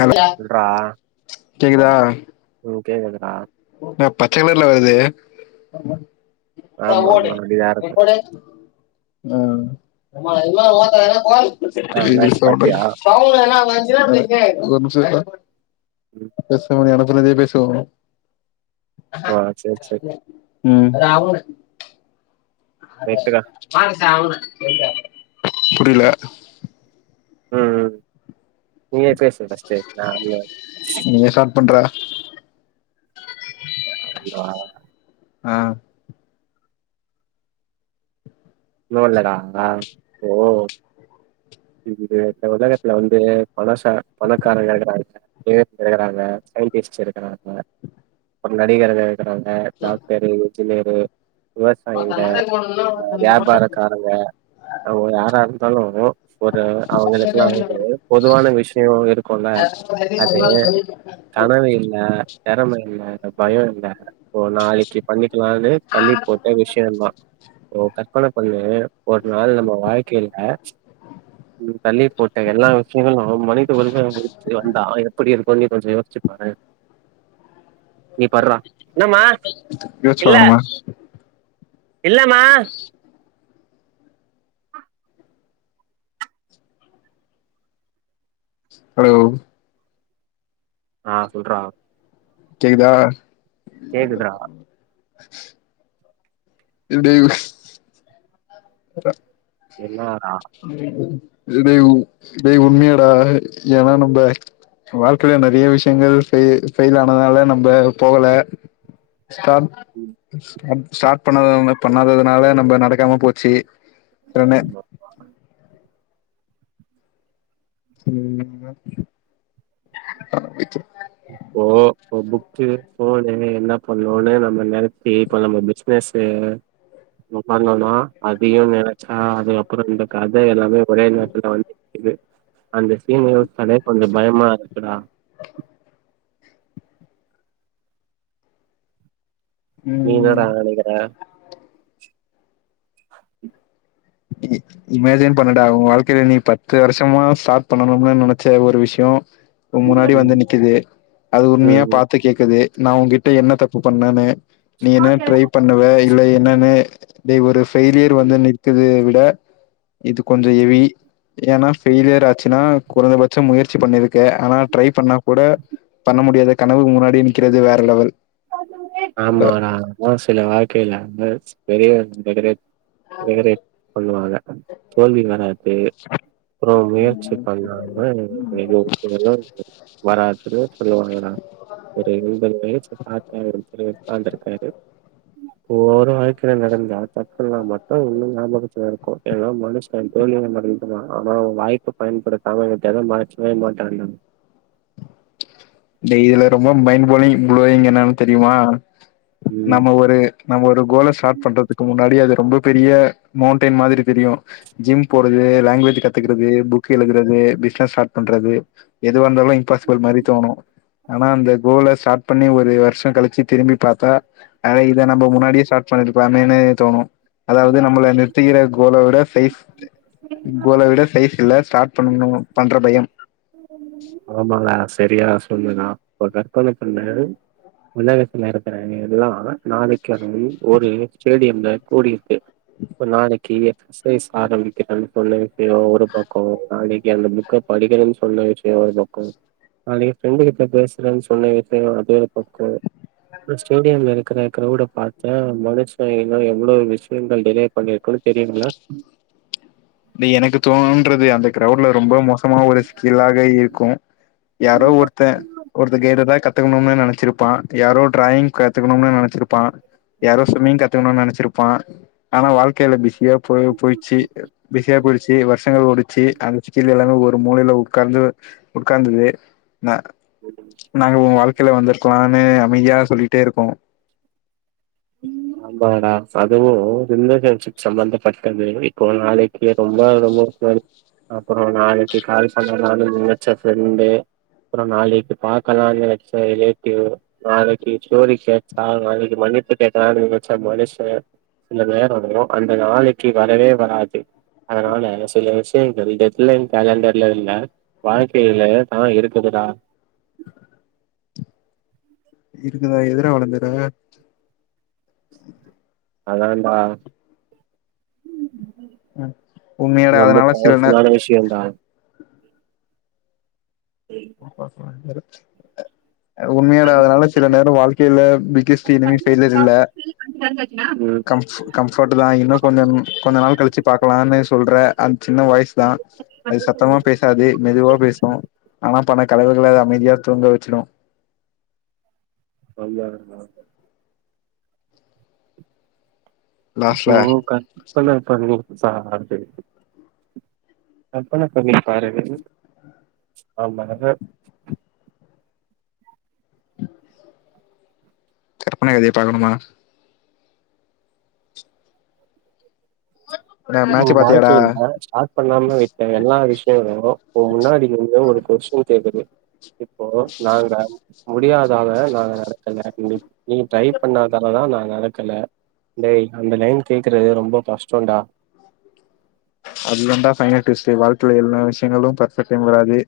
Hello சொல்றா கேக்குதா கேக்குது டா அஹ் பச்சக்களர்ல வருது அஹ் [unintelligible] ஹம் [unintelligible] ஆமா ஒரு ஆமா அப்டிதா இருக்கு ஆ மேட்ச் நிமிஷம் பாத்தியா இரு டா ம் பேசமுடிய எடக் சொன்னதே பேசுவோ ஆஹ் செரி செரி உம் அத ரைட்டுடா மாச அவன புரில உம் உம் நீயே பேசு ஃபர்ஸ்ட்டு நா நீயே ஸ்டார்ட் பண்றா அதுக்குதா ஆஹ் லொலடா நா போ இ இந்த உலகத்துல வந்து பணச பணக்காரங்க இருக்கிறாங்க ஏழையிருக்கறாங்க சயின்டிஸ்ட் இருக்கிறாங்க நடிகர்கள் இருக்றாங்க டாக்டரு இன்ஜினியரு விவசாயிங்க அ வியாபாரக்காரங்க அவங்க யாரா இருந்தாலு ஒரு அவங்களுக்கெல்லா வந்து பொதுவான விஷயோ இருக்குல அது கனவு இல்ல திறம இல்ல பயோ இல்ல ஓ நாளைக்கு பண்ணிக்கலானு தள்ளி போட்ட விஷயோ தா ஒ [unintelligible] [unintelligible] பண்ணு ஒரு நாள் நம்ம வாழ்க்கைல ம் தள்ளி போட்ட எல்லா விஷயங்களு மனித [unintelligible] வந்துட்டு வந்தா எப்டிருக்கு நீ கொஞ்சோ யோச்சு பாரு நீ பட்றா என்னமா யோசிச்சு இல்ல பாக்கணுமா இல்ல மா ஹலோ ஆ சொல்றா கேக்குதா கேக்குதுடா. [inaudible] இப்டி [inaudible] [inaudible] எல்லா [inaudible] டேய் டேய் உன் உண்மையாடா ஏனா நம்ம வாழ்க்கைல நெறைய விஷயங்கள் ஃபெல் ஃபெயில் ஆனதுனால நம்ம போகல ஸ்டாப் ஸ்டாப் ஸ்டார்ட் பண்ணாத பண்ணாதனால நம்ம நடக்காம போச்சு [unintelligible] [inaudible] [inaudible] போனு என்ன பண்ணுனு நம்ம நெனச்சி இப்ப நம்ம பிசினஸ் பண்ணுனா அதையு நெனச்சா அதுக்கப்ரோ இந்த கத எல்லாமே ஒரே நேரத்துல வந்துருக்குது அந்த சீன் யோசிச்சாலே கொஞ்சோ பயமாருக்குடா நீ ம் என்னாடா நெனைக்ற [inaudible] இமேஜின் பண்ணுடா ஒ வாழ்க்கைல நீ பத்து வருஷமா ஸ்டார்ட் பண்ணனுனு நெனைச்ச ஒரு விஷ்யோ ஒ முன்னாடி வந்து ம் நிக்குது அது உண்மையா ம் பாத்து கேக்குது நா உன் கிட்ட என்ன தப்பு பண்ணனனு நீ என்ன ட்ரை பண்ணுவ இல்ல என்னன்னு நீ ஒரு ஃபெய்லியர் வந்து நிக் விட இது கொஞ்சோ ஹெவி ஏனா ஃபெய்லியர் ஆச்சுனா கொறச்பட்சோ முயற்சி பண்ணிருக்க ஆனா ட்ரை பண்ணா கூட பண்ண முடியாத கனவு முன்னாடி நிக்கிறது வேற லெவல் ஆமா சில வாழ்க்கைல பெரிய [unintelligible] ரெக்ரேட் பண்ணுவாங்க தோல்வி வராது அப்ரோ முயற்சி பண்ணாம எந்த விஷயங்களு வராதுன்னு சொல்லுவாங்க நா ஒரு எம்பது வயசு தாத்தா ஒருத்தர் உக்காந்துருக்காரு ஒவ்வொரு வாழ்க்கையில நடந்த தடுக்கல்லா மட்டு இன்னு கிராமகட்ச இருக்கு ஏன்னா மனுஷ தொழில் நடத்துனான் ஆனா வாய்ப்பு பயன்படுத்தாம இருந்த மறக்கா வே மாட்டதா இதுல ரொம்ப மைண்ட் போலிங் ப்லோவிங் என்னன்னு தெரியுமா ம் நம்ம ஒரு நம்ம ஒரு கோல ஸ்டார்ட் பண்றதுக்கு முன்னாடி அது ரொம்ப பெரிய மவுன்டென் மாதிரி தெரியு ஜிம் போறது லாங்குவேஜ் கத்துக்கறது புக் எழுதுறது பிஸ்னஸ் ஸ்டார்ட் பண்றது எது வந்தாலு இம்பாசிபிள் மாதிரி தோணு ஆனா அந்த கோலை ஸ்டார்ட் பண்ணி ஒரு வர்சொ கழிச்சு திரும்பி பாத்தா நெறைய இத நம்ம முன்னாடியே ஸ்டார்ட் பண்ணிருக்லாமே தோணு அதாவது நம்மள நிறுத்துக்ற கோல விட சைஸ் கோல விட சைஸ் இல்ல ஸ்டார்ட் பண்ணுணு பண்ற பயம் ஆமாங்க சரியா சொல்லுங்க அப்பதா பணக்கொண்ட உலகத்துல இருக்குறங்க எல்லா நாளைக்கு அகேடமி ஒரு ஸ்டேடியம் இந்த கோடி இப்ப நாளைக்கு க்கி எக்சைஸ் ஆரம்பிக்கிறண்டு சொன்னே எப்பயோ ஒரு பக்கோ நாளைக்கு அந்த புக்க படிக்கிறேன்னு சொன்ன விஷயோ ஒரு பக்கம் நாளைக்கு ஃப்ரெண்டு கிட்ட பேசுறேன்னு சொன்ன விஷயம் அது ஒரு பக்கம் அப்ரோ ஸ்டேடியம்ல இருக்கிற கிரௌட பாத்தா மனுஷன் இன்னு எவ்வளோ விஷயங்கள் டிலே பண்ணிருக்குனு தெரியுங்களா நீ எனக்கு தோணும் ன்றது அந்த கிரவுட்ல ரொம்ப மோசமா ஒரு கீழாக இருக்கும் யாரோ ஒருத்தே ஒருத்த கேக்றதா கத்துக்கணும்னு நினைச்சிருப்ப ப்பான் யாரோ டிராயிங் கத்துக்கணும்னு நினச்சிருப்பான் யாரோ சுவிம்மிங் கத்துக்கனும் நினச்சிருப்பா ப்பான் ஆனா வாழ்க்கையில பிஸியா போய போயிச்சு பிஸியா போயிருச்சு வருஷங்கள் ஓடிச்சு அந்த சீரியல் எல்லாமே ஒரு மூலையில உட்கார்ந்து உட்கார்ந்துருவே நா நாங்க உன் வாழ்க்கையில வந்திருக்கலான்னு அமைதியா சொல்லிட்டே இருப்போ ஆமாடா அதுவு இன்டர்சன்ஷிப் சம்பந்தபட்டது இப்போ நாளைக்கு ரொம்ப ரொம்போ அப்புறோ நாளைக்கு கால் பண்ணலா முடிச்ச ஃபிரண்டு அப்றோ நாளைக்கு பாக்கலாம்னு நெனச்ச ரிலேட்டிவ் நாளைக்கு ஸ்டோரி கேட்டா நாளைக்கு மன்னிப்பு கெட்டதா நினச்ச மனுஷன் சில நேரோ அந்த நாளைக்கு வரவே வராது அதனால சில விஷயங்கள் டெத்லைன் காலண்டர்ல இல்ல வாழ்க்கையில தா இருக்குதுடா இருக்குதா எதிரா வளந்துற ம் அதான்டா உண்மையாடா ரொம்ப அதனால சில நேர பவர்ஃபுல்லான விஷயம்டா உண்மையாடா அதனால சில நேரம் வாழ்க்கையில பிக்கெஸ்ட் லிமிட் ஸ்டேஜ் இல்ல ம் கம் கம்ஃபர்ட் தா இன்னு கொஞ்சம் கொஞ்ச நாள் கழிச்சு பாக்கலான்னு சொல்ற அ சின்ன வாய்ஸ்தா அது சத்தமா பேசாது மெதுவா பேசும் பண கலவுகள அத அமைதியா தூங்க வச்சிடு சொன்னடா இப்போ லாஸ்ட்ல கர்ப்பன பண்ணி சாகாது கர்ப்பன பண்ணிப்பாரு [unintelligible] கற்பன எதைய பாக்கணுமா என்ன மேட்ச் பாத்தியாடா வாழ்க்கையில ஸ்டார்ட் பண்ணாம விட்ட எல்லா விஷயங்களும் இப்ப முன்னாடி வந்து ஒரு கொஸ்டின் கேக்குது இப்போ நாங்க முடியாதாக நாங்க நடக்கலண்ட நீ ட்ரை பண்ணதால தா நா நடக்கல டே அந்த லைன் கேக்குறது ரொம்ப கஷ்டம்டா அது தான்டா ஃபைனல் டுவிஸ்ட் வாழ்க்கையில எல்லா விஷயங்களும் பர்ஃபெக்ட வராது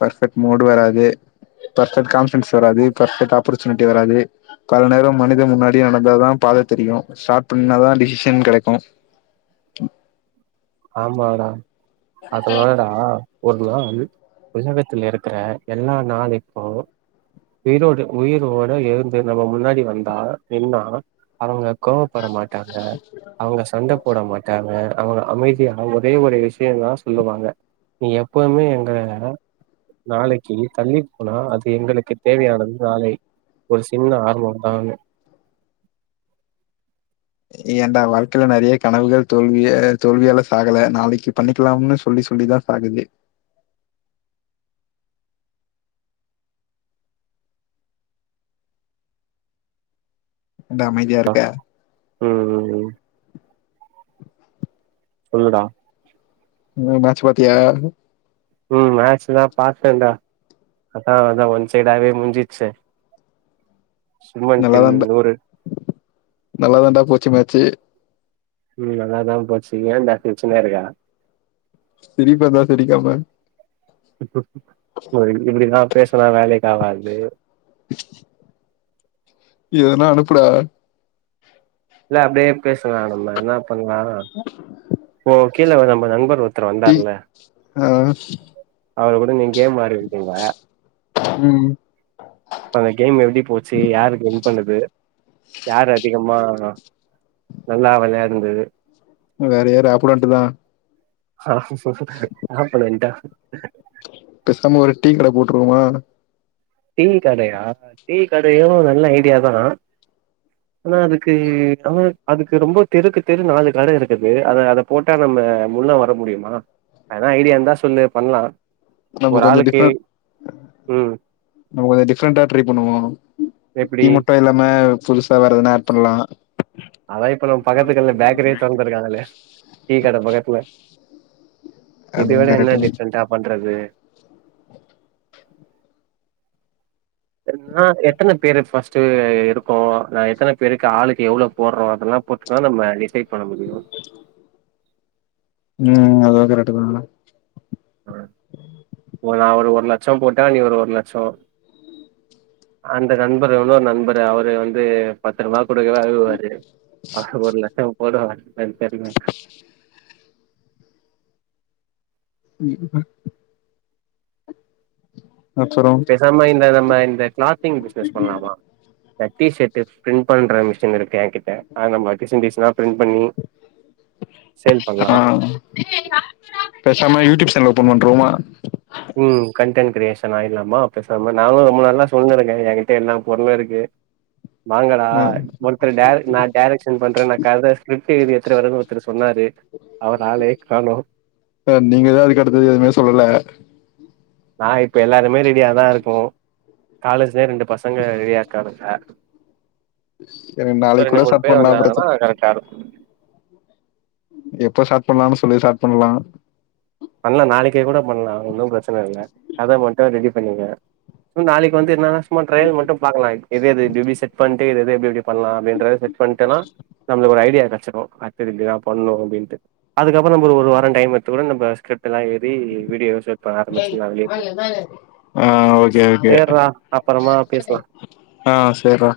பர்பெக்ட் மூடு்வராது பர்பெக்ட் கான்பிடன்ஸ் வராது பரஃபெக்ட் ஆப்பர்ச்சுனிட்டி வராது பல நேரம் மனித முன்னாடி நடந்தாதா பாத தெரியும் ஸ்டார்ட் பண்ணாதா டிசிஷன் கிடைக்கும் ஆமாடா அதோட டா ஒரு நாள் உலகத்தில் இருக்கிற எல்லா நாளைக்கும் உயிரோடு உயிரோட இருந்து நம்ம முன்னாடி வந்தா நின்னா அவங்க கோவப்பட மாட்டாங்க அவங்க சண்ட போட மாட்டாங்க அவங்க அமைதி ஒரே ஒரே விஷயம் தா சொல்லுவாங்க நீ எப்பவுமே எங்கள நாளைக்கு தள்ளி போனா அது எங்களுக்கு தேவையானது நாளை ஒரு சின்ன ஆர்வம் தான்னு ஏடா வாழ்க்கையில நிறைய கனவுகள் தோல்வி தோல்வியால சாகல நாளைக்கு பண்ணிக்கலாம்னு சொல்லி சொல்லிதா சாகுது என்டா அமைதியா இருக்க ம் ம் சொல்லுடா ம் மேட்ச் பத்தியா உம் மேட்சதா பார்த்தேன்டா அதா அதா ஒன் சைடவே முடிஞ்சிச்சே நல்லா தண்ட நல்லா தண்டா போச்சி மேட்ச்சு உம் நல்லாதா போச்சு ஏன்டா சிரிச்சனா இருக்க சிரிப்பு வந்த சிரக்காம ஒ இப்படிதா பேசலா வேலைக் காவாது எதுனா அனுப்புடா இல்ல அப்படியே பேச லா நம்ம என்ன பண்ணலா ஓ கீழ ஒரு நம்ப நண்பர் ஒருத் டி ஆஹ் அவரு கூட நீங் கேம் ஆடு அப்டிங்குவ ம் அந்த கேம் எப்டி போச்சு யாருக்கு வின் பண்ணது யாரு அதிகமா நல்லா விளையாடுந்தது வேற யார் ஆப்போனன்ட்டுதா ஆஹ ஆப்பனன்ட்டா ட்டுருவோமா டீ கடையா டீ கடயு நல்ல ஐடியாதா ஆனா அதுக்கு அ அதுக்கு ரொம்ப தெருக்கு தெரு நாலு கட இருக்குது அத அத போட்டா நம்ம முன்ன வர முடியுமா எ தனா ஐடியா இருந்தா சொல்லு பண்லா நம்ம ஒரு கொஞ்ச ஆளுக்கு டிஃப்ரெண்ட் உம் நம்ம கொஞ்ச டிஃப்ரெண்ட்டா ட்ரை பண்ணுவோ எப்டி டீ மட்டு இல்லாம புதுசா வேறெதுனா ஆட் பண்லா அதா இப்ப நம்ம பக்கத்து கடைல பேக்கரியே தொறந்துருக்காங்களே டீ கட பக்கத்துல இத அதுவு விட என்ன கரெக்ட் தா டிஃப்ரெண்டா பண்றது நா எத்தன பேரு ஃபர்ஸ்ட் இருக்கோ எத்தன பேருக்கு ஆளுக்கு எவ்ளோ போடுறோ அதெல்லா பொறுத்துதா நம்ம டிஸை பண்ண முடியு உம் அது கரக்ட்டுதா இப்ப நா ஒரு ஒரு லட்சம் போட்டா நீ ஒரு ஒரு லட்சொ அந்த நண்பரு இன்னோரு நண்பரு அவரு வந்து பத்து ரூவா குடுக்கவே அழுவாறு அவர் ஒரு லட்ச [unintelligible] [unintelligible] [unintelligible] அப்பறோ பேசாம இந்த நம்ம இந்த கிளாத்திங் பிசினஸ் பண்ணலாமா டி சர்ட் பிரிண்ட் பண்ற மிஷின் இருக்கு கு எங்கிட்ட அது நம்ம டிசைன் டிசைனா பிரிண்ட் பண்ணி சேல் ஆ பண்ணலா டியூப் சேனல் ஓப்பன் பண்ருவமா உம் கண்டென்ட் கிரியேஷன் ஆயிரலாமா பேச ம நானு ரொம்ப நல்லா [unintelligible] எல்லா பொருளு இருக்கு வாங்கடா ஆ ஒருத்தர் டார நா டேரக்ஷன் பண்றே நா கத ஸ்கிர்ஃப்ட் எழுதி எடுத்துட்டு வரேனு ஒருத்தர் சொன்னாரு அவர ஆளயே காணோ அ நீங்க தா அதுக்கு அடுத்தது எதுவுமே சொல்லல நா இப்ப எல்லாருமே ரெடியாதா இருக்கோ காலேஜ்லயே ரெண்டு பசங்க ரெடியா இருக்கானுங்க எனக்கு இன்னும் நாளைக் ரெண்டு கூட மூணு ஸ்டார்ட் பேர் பண்ணலா வந்தாங்கன்னா பிரச்ச கரெக்டா இருக்கும் எப்ப ஸ்டார்ட் பண்ணலானு சொல்லி ஸ்டார்ட் பண்ணலா பண்ணலா நாளைக்கே கூட பண்ணலா ஒன்னும் பிரச்சன இல்ல கத மட்டும் ரெடி பண்ணுங்க நாளைக்கு வந்து என்னன்னா சும்மா ட்ரையல் மட்டு பாக்கலாம் எது எது எப்டி எப்பி செட் பண்ணி [unintelligible] எப்டி இருக்கு பண்ணலாம் அப்படின்றத செட் பண்ட்டோனா நம்மளுக்கு ஒரு ஐடியா கி பண்ணும் அடுத்தது இப்டிதா பண்ணு அப்டின்ட்டு அதுக்கப்புற ஒரு வாரம் டைம் எடுத்துகூட நம்ப ஸ்கிரிப்ட்டலாம் ஏறி வீடியோ செ ஆஹ் ஓகே ஓகே சேர்றா அப்பறமா பேசலா ஆஹ் செரிடா